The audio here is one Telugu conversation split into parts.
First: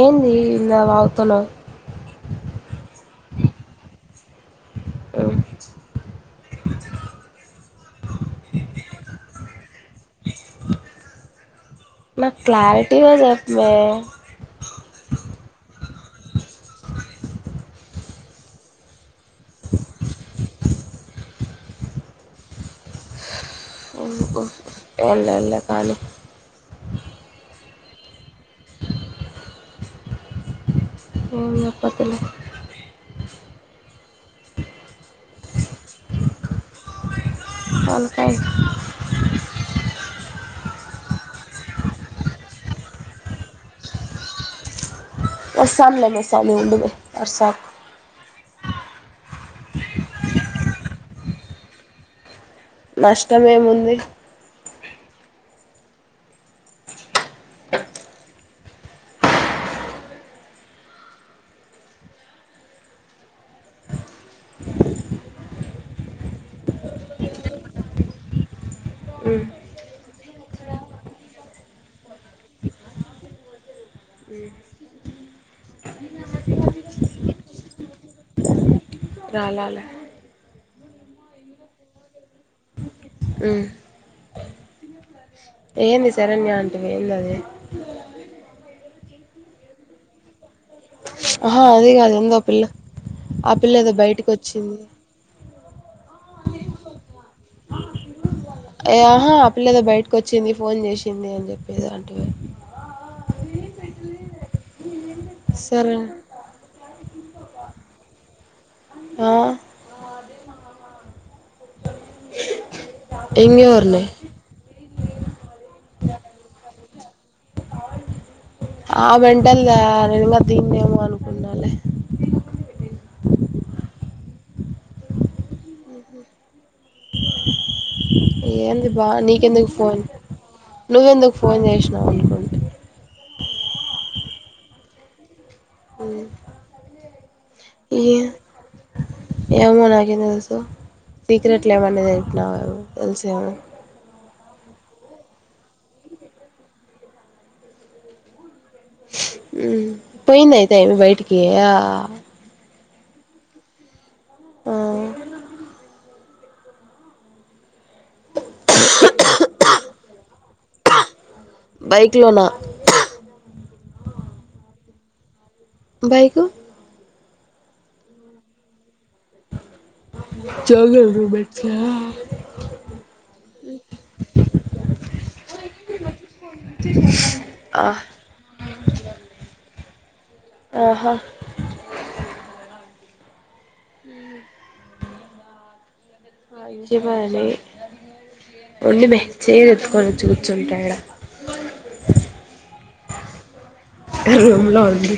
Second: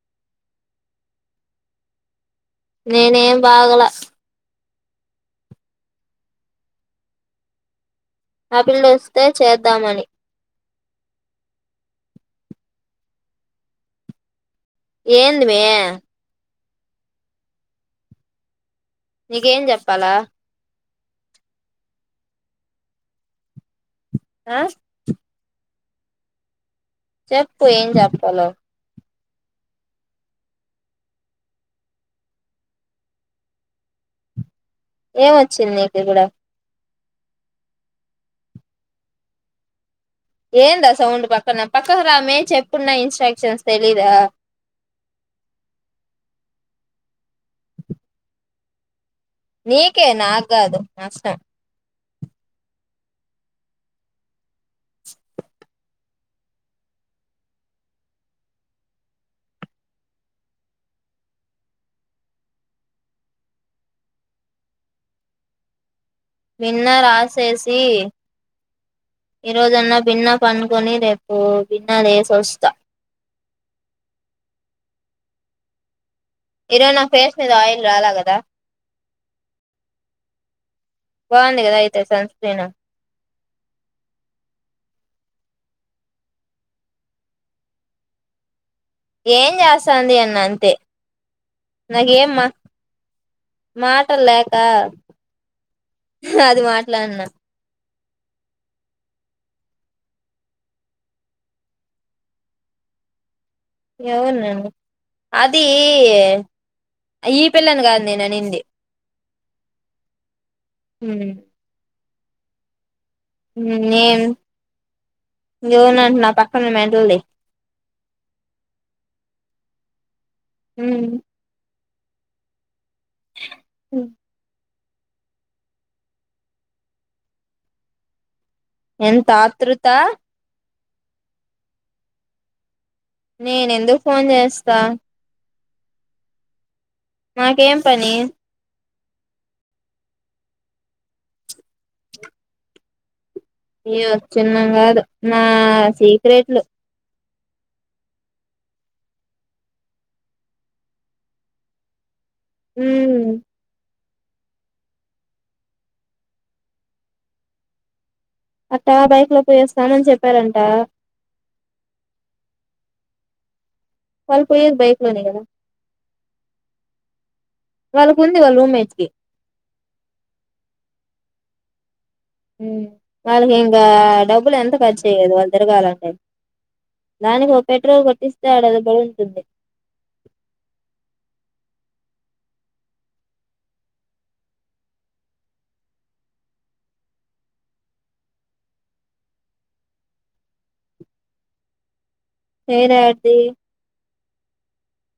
ఏంది ఇలా వాగుతన్నావు? నేనేం బాగలా అవు ఆ పిల్లోస్తే చేద్దామని! నాకు క్లారిటీగ చెప్ మే. ఏంది మే నీకేం చెప్పలా? మ్ పో, ఆ ఏం లేద్లె కాలు చెప్పు ఏం చెప్ పాల? ఏం చెప్పద్దులే. ఏమొచ్చింది నీక్ ఇబ్బుడ తలకాయ్ ఏందా సౌండ్ పక్కన? పక్కక్ రా మే చెప్పున్న ఇన్స్ట్రక్షన్స్ తెలీదా? వస్తాన్లేమే సామీ ఉండు మే, అర్సాకు. నీకే నాగాదు నష్టం నష్టం ఏముంది భిన్న రాసేసి ఈరోజన్న భిన్న పనుకొని రేపు భిన్న లేసోస్తా ఇరోజు నా ఫేస్ మీద ఆయిల్ రాలా కదా రాలాల బాగుంది కదా అయితే సన్ స్క్రీను ఆ ఏంది శరణ్య అంటివి ఏంది అది ఏం చేస్తాంది అన్న అంతే ఆహా అది కాదు నాకేం ఎందో మా పిల్ల ఆ పిల్ల ఏదో మాటలు బయటకి లేక వచ్చింది అది మాట్లాడినా ఏ ఆహా అపిలేదో బయటకు వచ్చింది ఫోన్ చేసింది అని చెప్పి ఏదో అంటివే అవునండి అది సరే ఈ పిల్లని కాదు నేను అనింది ఆ హ ఇంగెవర్ని నేను జోనంట నా పక్కన మెంటల్ ది ఆ మెంటల్ దా నేను ఇంకా దీన్నేమో అనుకున్నాలే ఏంది బా ఎంత నీకెందుక్ ఆతృత ఫోన్ నువ్వెందుకు ఫోన్ చేసినావు అనుకుంటి నేన్ ఎందుక్ ఫోన్ చేస్తా స్తా నాకేం పనీ ఏ ఏమో నాకేం తెలుసు సీక్రెట్లు ఏమనేది చెంటన్నావుమో తెలుసేమో అయ్యో చిన్నం కాదు నా సీక్రెట్లు ఉ పోయింద అయితే ఆ అమ్మి బయటికీ మ్ ఆ అట్టా బైక్ లో పోయొస్తామని చెప్పారంట ఆ బైక్ లో న వాళ్లు పోయేది బైక్ లోనె గద బైకు వాళ్ళకు ఉంది వాళ్ళ రూమ్మేట్స్ కి చోగల్రు బెట్టా [unintelligible] ఉ వాళ్ళకి ఇంకా డబ్బులు ఎంత ఖర్చు అయ్యేది వాళ్ళు తిరగాలంటే దానికి ఒక ఆ పెట్రోల్ కొట్టిస్తే ఆడఅది పడుంటుంది ఆహా [unintelligible] ఉండు మె చైర్ ఎత్తుకొని వచ్చి కూర్చుంటా ఈడ చైన్ యాడిది రూమ్లో ఉంది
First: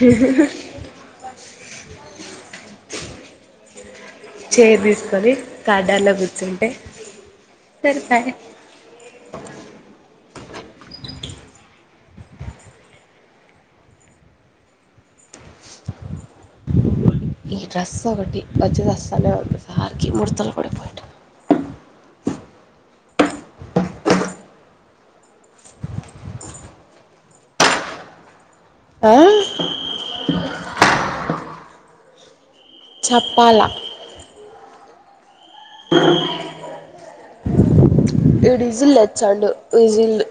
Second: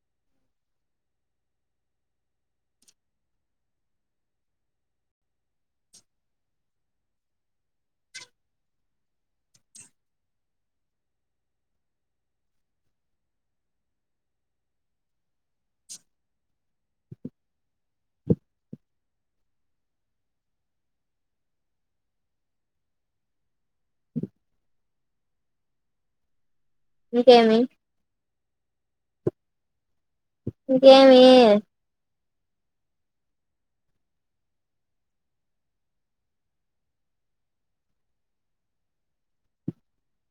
హ్ హ్ చైర్ తీసుకొని, కార్డాల్లో కూర్చుంటే సరిపాయ్. ఈ డ్రెస్ ఒకటి వచ్చి దస్తలేదు ఒకసారికి ముర్తలు పడిపోయేట్లు ఇంకేమి హా ఇంకేమీ చెప్పాలా ఈడు విజిలేచ్చాండు విజిల్లు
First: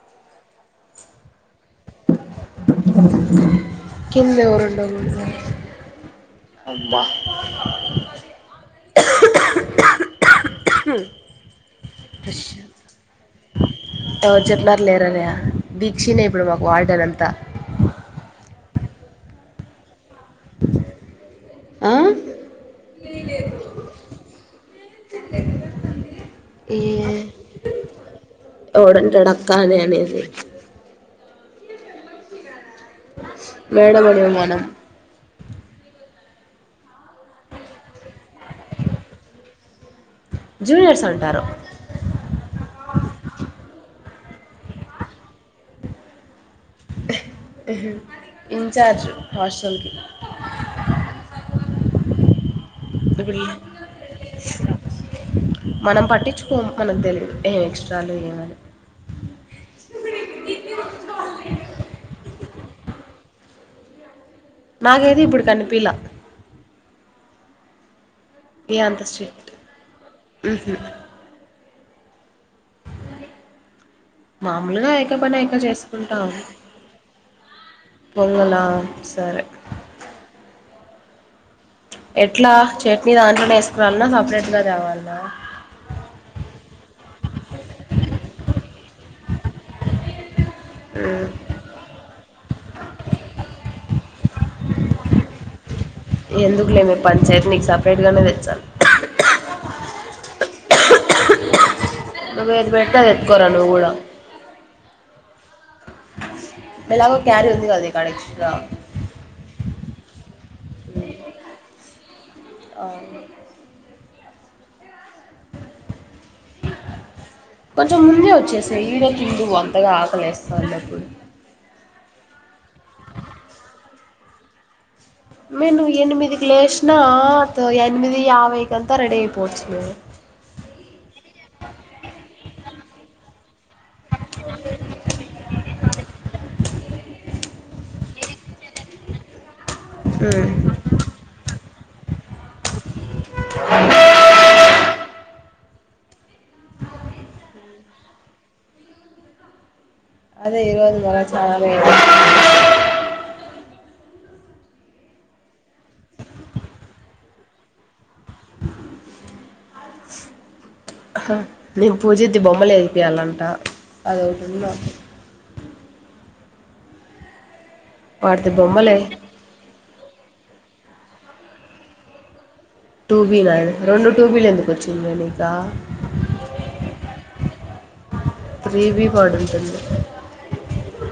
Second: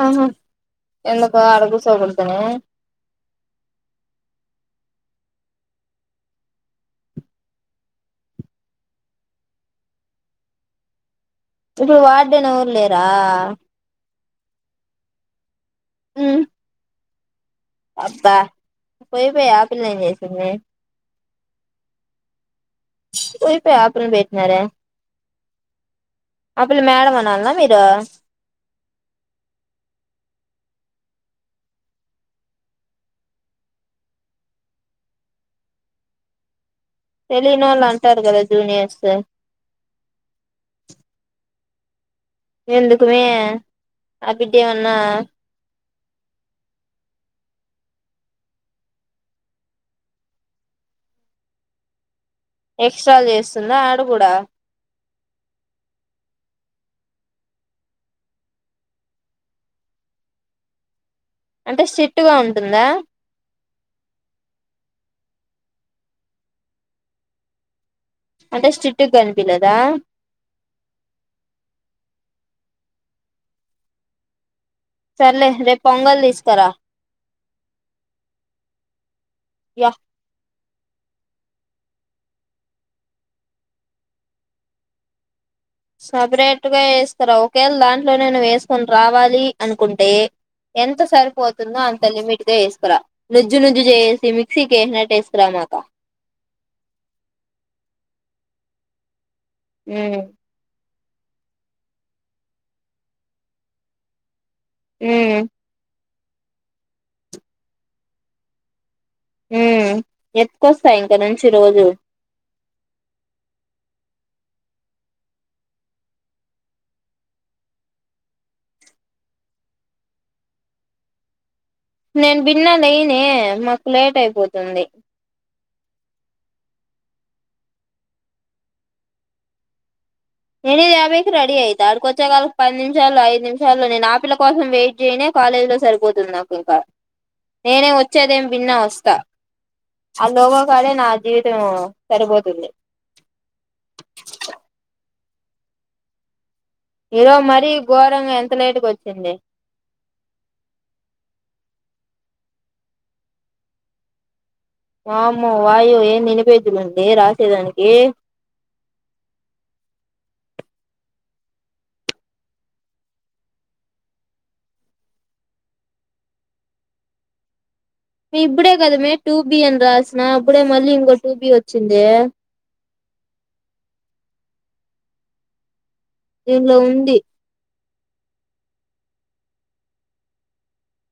అవును ఎందుకు అడగూసో గుం కింద ఎవరూ [inaudible] [inaudible] ఇటు వార్డేన్ ఎవర్లేరా ఎవరు చెప్పినారు లేరనే దీక్షినే ఉమ్ ఇప్పుడు మాకు వార్డెనం త అబ్బా పోయి పొయి ఆ పిల్లేంచే [unintelligible] ఆ పోయి, పోయి ఆ పిల్లని పెట్టినారే, ఆ పిల్ల ఏ మేడం అనాల్నా మీరు. ఎవడంటాడు అక్క అని అనేది మేడం అండి మనం తెలియనోళ్లు అంటారు గద జూనియర్స్ జూనియర్స్ అంటారు ఎందుకుమే ఆ బిడ్డ ఏమన్న ఇన్ఛార్జ్ హాస్టల్కి ఎక్స్ట్రాలు ఇప్పుడు చేస్తుంద అడగూడా మనం పట్టించుకోము, మనకు తెలియదు. ఏం ఎక్స్ట్రాలో ఏమని అంటే స్టిట్ ఉం టుందా మాకైతే ఇప్పుడు కనిపిలా అంటే ఏ అంత స్టిట్గా స్ట్రిక్ట్ కనిపిలేదా మా మామూలుగా ఆయక్క పని సర్లే ఆయక్క రేపు పొంగల్ చేసుకుంటాది. తీసుకురా పొంగలా సరే యా ఎట్లా చట్నీ దాంట్లోనే వేసుకురావాలన్నా సపరేట్ గా తేవాలన్నా సపరేట్ గా వేస్కార ఒకేళ దాంట్లోనే నువ్వు వేసుకొని రావా లి అనుకుంటే ఎంత ఉమ్ సరిపోతుందో అంత లిమిట్ గా వేసకరా నుజ్జు నుజ్జు జెస్ [unintelligible] మిక్సీ కేసినట్టు వేసుకోరామాకు ఎందుకులేమే పంచాయతీ నీకు సపరేట్గానే తెచ్చాలే ఉ నువ్వు ఏది పెడితే అది ఎత్తుకొరా నువ్వు కూడా ఉ ఏలాగో క్యారీ ఉంది కదా ని కాడ ఎక్స్ట్రా ఉమ్ ఎత్తుకొస్తా ఇక నుంచి రోజు అవు కొంచెం ముందే వచ్చేసి ఈరోజు చుడు అంతగా ఆకలేస్తాన్నప్పుడు నేను బిన్నా లేయనే మాకు లేట్ అయిపోతుంది నేను ఎనిమిదికి లేచినా త ఎనిమిది యాభైకింతా రెడీ అయిపోవచ్చు మేము యానిమిది యాభై కి రెడి అయితే అడకి వచ్చా కల్ పది నిమిషాలు ఐదు నిమిషం చలో నేను ఆపిల్ల కోసం వెయిట్ చేయనే కాలేజ్ లో సరిపోతుంది నాకు ఇంకా నేనే వచ్చేదేం భిన్న వస్తా ఆ లోగో కడే నా జీవితమెమో సరిపోతుంది [unintelligible] ఇగో మరీ ఘోరంగ ఎంత లేటుగా వచ్చింది అదే ఈ రోజు కూడా చాలా లేట్ అయింది వామ్మో వాయో ఏంది ఇన్ని పేజీలు ఉంది రాసేదానికి ఆహా నేను పూజది బొమ్మలు ఎపి యాలంట అది ఒకటి ఉంది నాకు వాటిది ఇప్పుడే బొమ్మలే కదామే టూ బి అన్ని రాసి నా కూడా మళ్ళీ ఇంకో టూ బి వచ్చిందే టూబి నైన్ రెండు టూబిలు ఎందుకు వచ్చింది నీకా దీంలో ఉంది త్రీ వి వాడు ఉంచొచ్చు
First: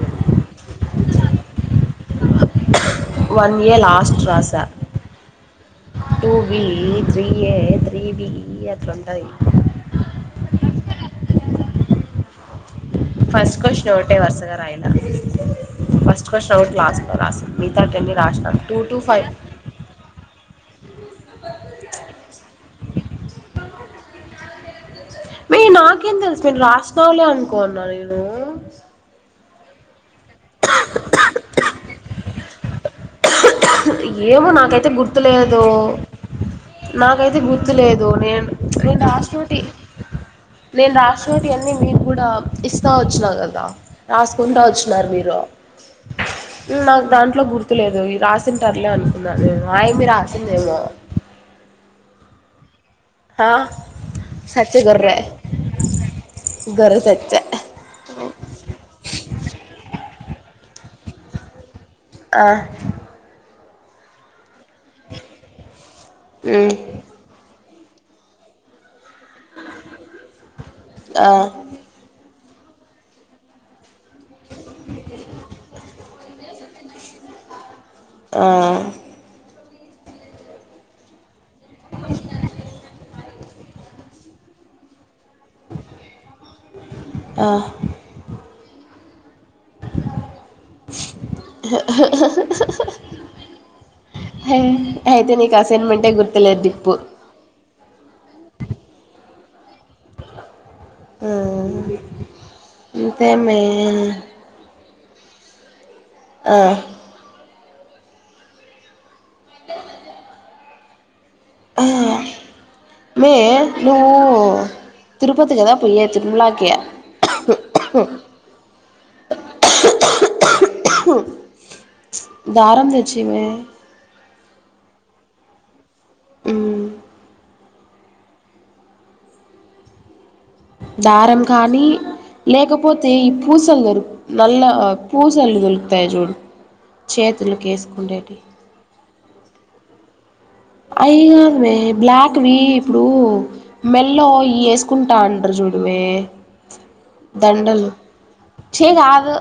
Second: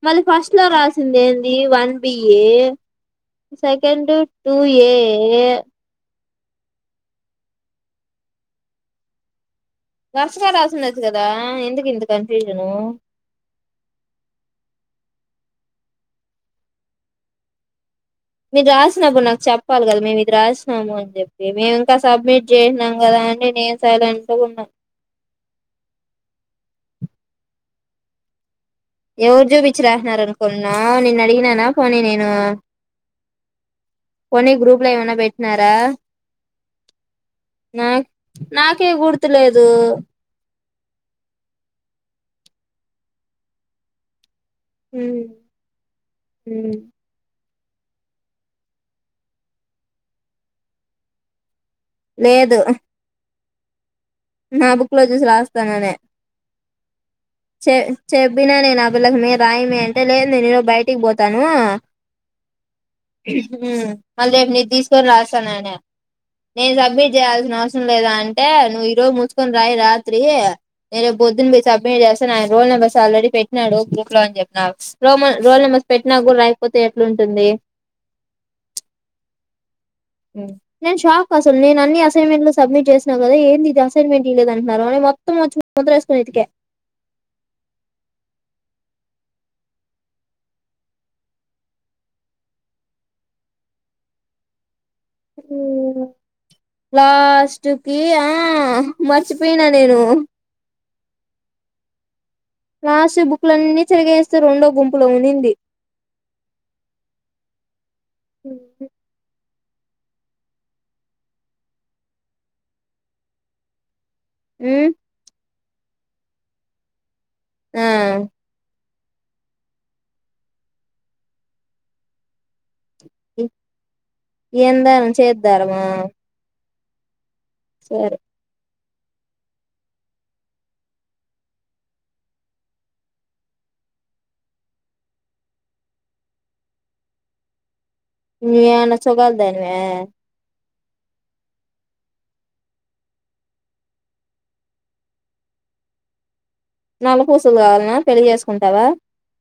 మళ్ళీ ఫస్ట్ లో రాసింది ఏంది one B A one A second last two రాసా A A two B three A three B ఎట్ రెంద వరుసగా రాసి ఉండొచ్చు కదా ఎందుకు ఇంత కన్ఫ్యూజను ఫస్ట్ క్వశ్చన్ ఒకటే వరుసగా రాయటం ఫస్ట్ క్వశ్చన్ ఒకటి లాస్ట్ లో రాస్తా మిగతా టే మీరు రాసినప్పుడు నాకు చెప్పాలి కదా మేము ఇది రాసినాము అని చెప్పి మేము ఇంకా సబ్మిట్ చేసినాం కదా అనీ నేను సైలెంట్ గా ఉన్నాం మీ నాకేం తెలుసు నేను రాసినవలే అనుకోన్నా నేను ఎవరికి చూపించి రాసినారు అనుకున్న నిన్ను అడిగినానా పోనీ నేను ఏమో పోనీ గ్రూప్ లో నాకైతే ఏమైనా గుర్తులేదు పెట్టినారా నాకైతే గుర్తు నా లేదు నేను నాకే నేను రాసుంటి గుర్తులేదు నేను రాసినోటి అన్నీ నీకు కూడా ఇస్తా వచ్చినా కదా రాసు కుంటా వచ్చిన్నారు మీరు నాకు దాంట్లో గుర్తు లేదు ఈ రాసి ఉంటారులే అనుకున్నా నేను అయ్యమ్మి రాసిందేమో లేదు ఆ నా సచ్చ బుక్ లో గొర్రె చూసి రాస్తాననే గొర్రె సచ్చ చె చెప్పినా నేను ఆ పిల్లకి మే రాయి మే అంటే నేను బయటికి పోతాను ఆ [unintelligible] తీసుకొని రాస్తాను ఆ ఉమ్ నేను సబ్మిట్ చేయాల్సిన అవ లేదా అంటే నువ్వు తీకని రాయి రాత్రి నేను ఆ బొద్దుని మీ సబ్మిట్ చేస్తాను ఆయన రోల్ నెంబస్ ఆల్రెడ పెట్టినాడు గ్రూప్ లో అని చెప్పి రో రోల్ నంబర్స్ పెట్టిన కూడా రాయక్ కాకపోతే ఎట్లాంటుంది ఆ నన్ షా అసలు నేను అన్ని అసైన్మెంట్లు సబ్మిట్ చేసిన కదా ఏంది ఇది అసైన్మెంట్ ఈ లేదు అంటన్నారు మొత్త మొత్తం [unintelligible] వదిలేసి పోయిన ఇంటికి ఆ హ లాస్ట్ కి ఆ చ్చిపోయినా నేను ఆ లాస్ట్ కి బుక్కులన్నీ చెరిగేస్తే రెండో గుంపులో ఉంది ఆ మే ఓ ఉమ్ తిరుపతి లేదా పో వచి తిరుమలకి ఆ దారం తే చిమే ఏం దారం చేతి దారం ఆ మమ్ సరే దారం కానీ లేకపోతే ఈ పూసలు దొరుకు నల్ల పూసలు దొరుకుతాయి చూడు చేతులకేస్ న్యూ [unintelligible] [unintelligible] అయి కవమే బ్లాక్ వి ఇవి ఇప్పుడు మెల్లో ఇ ఏసుకుంటారు చూడవే నల్ల పూసలు దండలు కావాలనా పెళ్లి చేసుకుంటావా చే కాదు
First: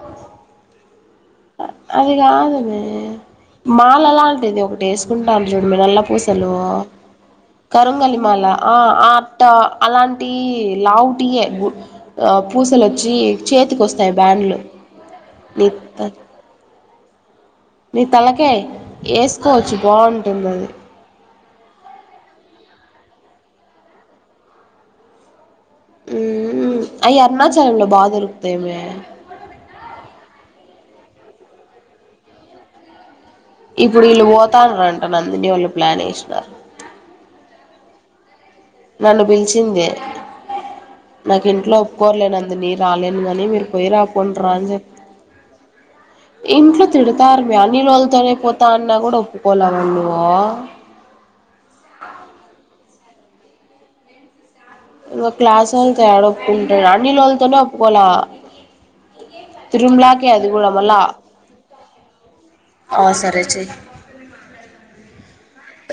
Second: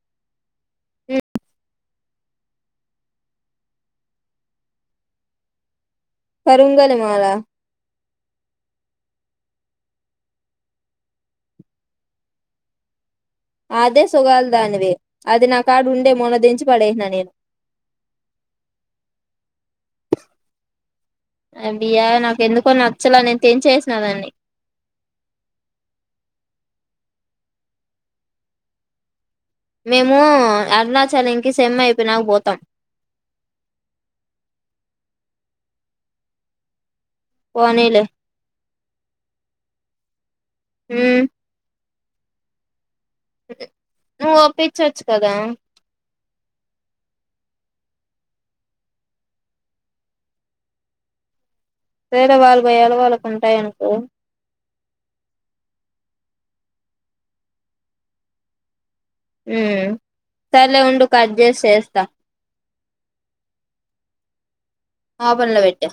అది కాదువే మాల అలాంటిది ఒకటి వేసుకుంటా [unintelligible] పూసలు కరుంగలి మాల కరుంగళి మాల ఆ ఆట్ట అలాంటి లేవుటియే పూసలొచ్చి అదే చేతికొస్తాయి సుగాలు బ్యాండ్లు దానివే అది నా నీ కాడ ఉండే మొన్న తెచ్చ్ పడేసిన నేను నీ తలకాయ వేసుకోవచ్చు బాగుంటుంది అది అబియా నాకు ఎందుకో నచ్చలే నేను తెంచేసిన దాన్ని అయ్యి అరుణాచలం లో బా దొరుకుతాయి మే మేము అరుణాచలంకి సెమ్ అయిపోయినాక పోతాం ఇప్పుడు వీళ్ళు పోతారంటన నందిని వాళ్ళు ప్లాన్ ఏసినారు పోనీలే నన్ను పిలిచింది ఉమ్ నాకు ఇంట్లో బోర్లేనందు నీరు రాలేను గాని మీరు నువ్వు పోయిరాపోండ్రా రా అని చెప్ప ఒప్పించచ్చు కదా ఇంట్లో తిడతారు మీ అనిల్ వాళ్లతోనే పోతా అన్నా కూడా ఒప్పుకోలే వాళ్లు సరే వాళ్ళు భయాలు వాళ్ళకు ఉంటాయి అనుకో ఇంకా క్లాస్ వాళ్ళతో యాడ ఒప్పుకుంటారు అనిల్ వాళ్ళతోనే ఒప్పుకోల మ్మ్ సర్లే ఉండు కట్ చేసి చేస్తా ఆ సరే చేయి ఆవన్ లో పెట్టా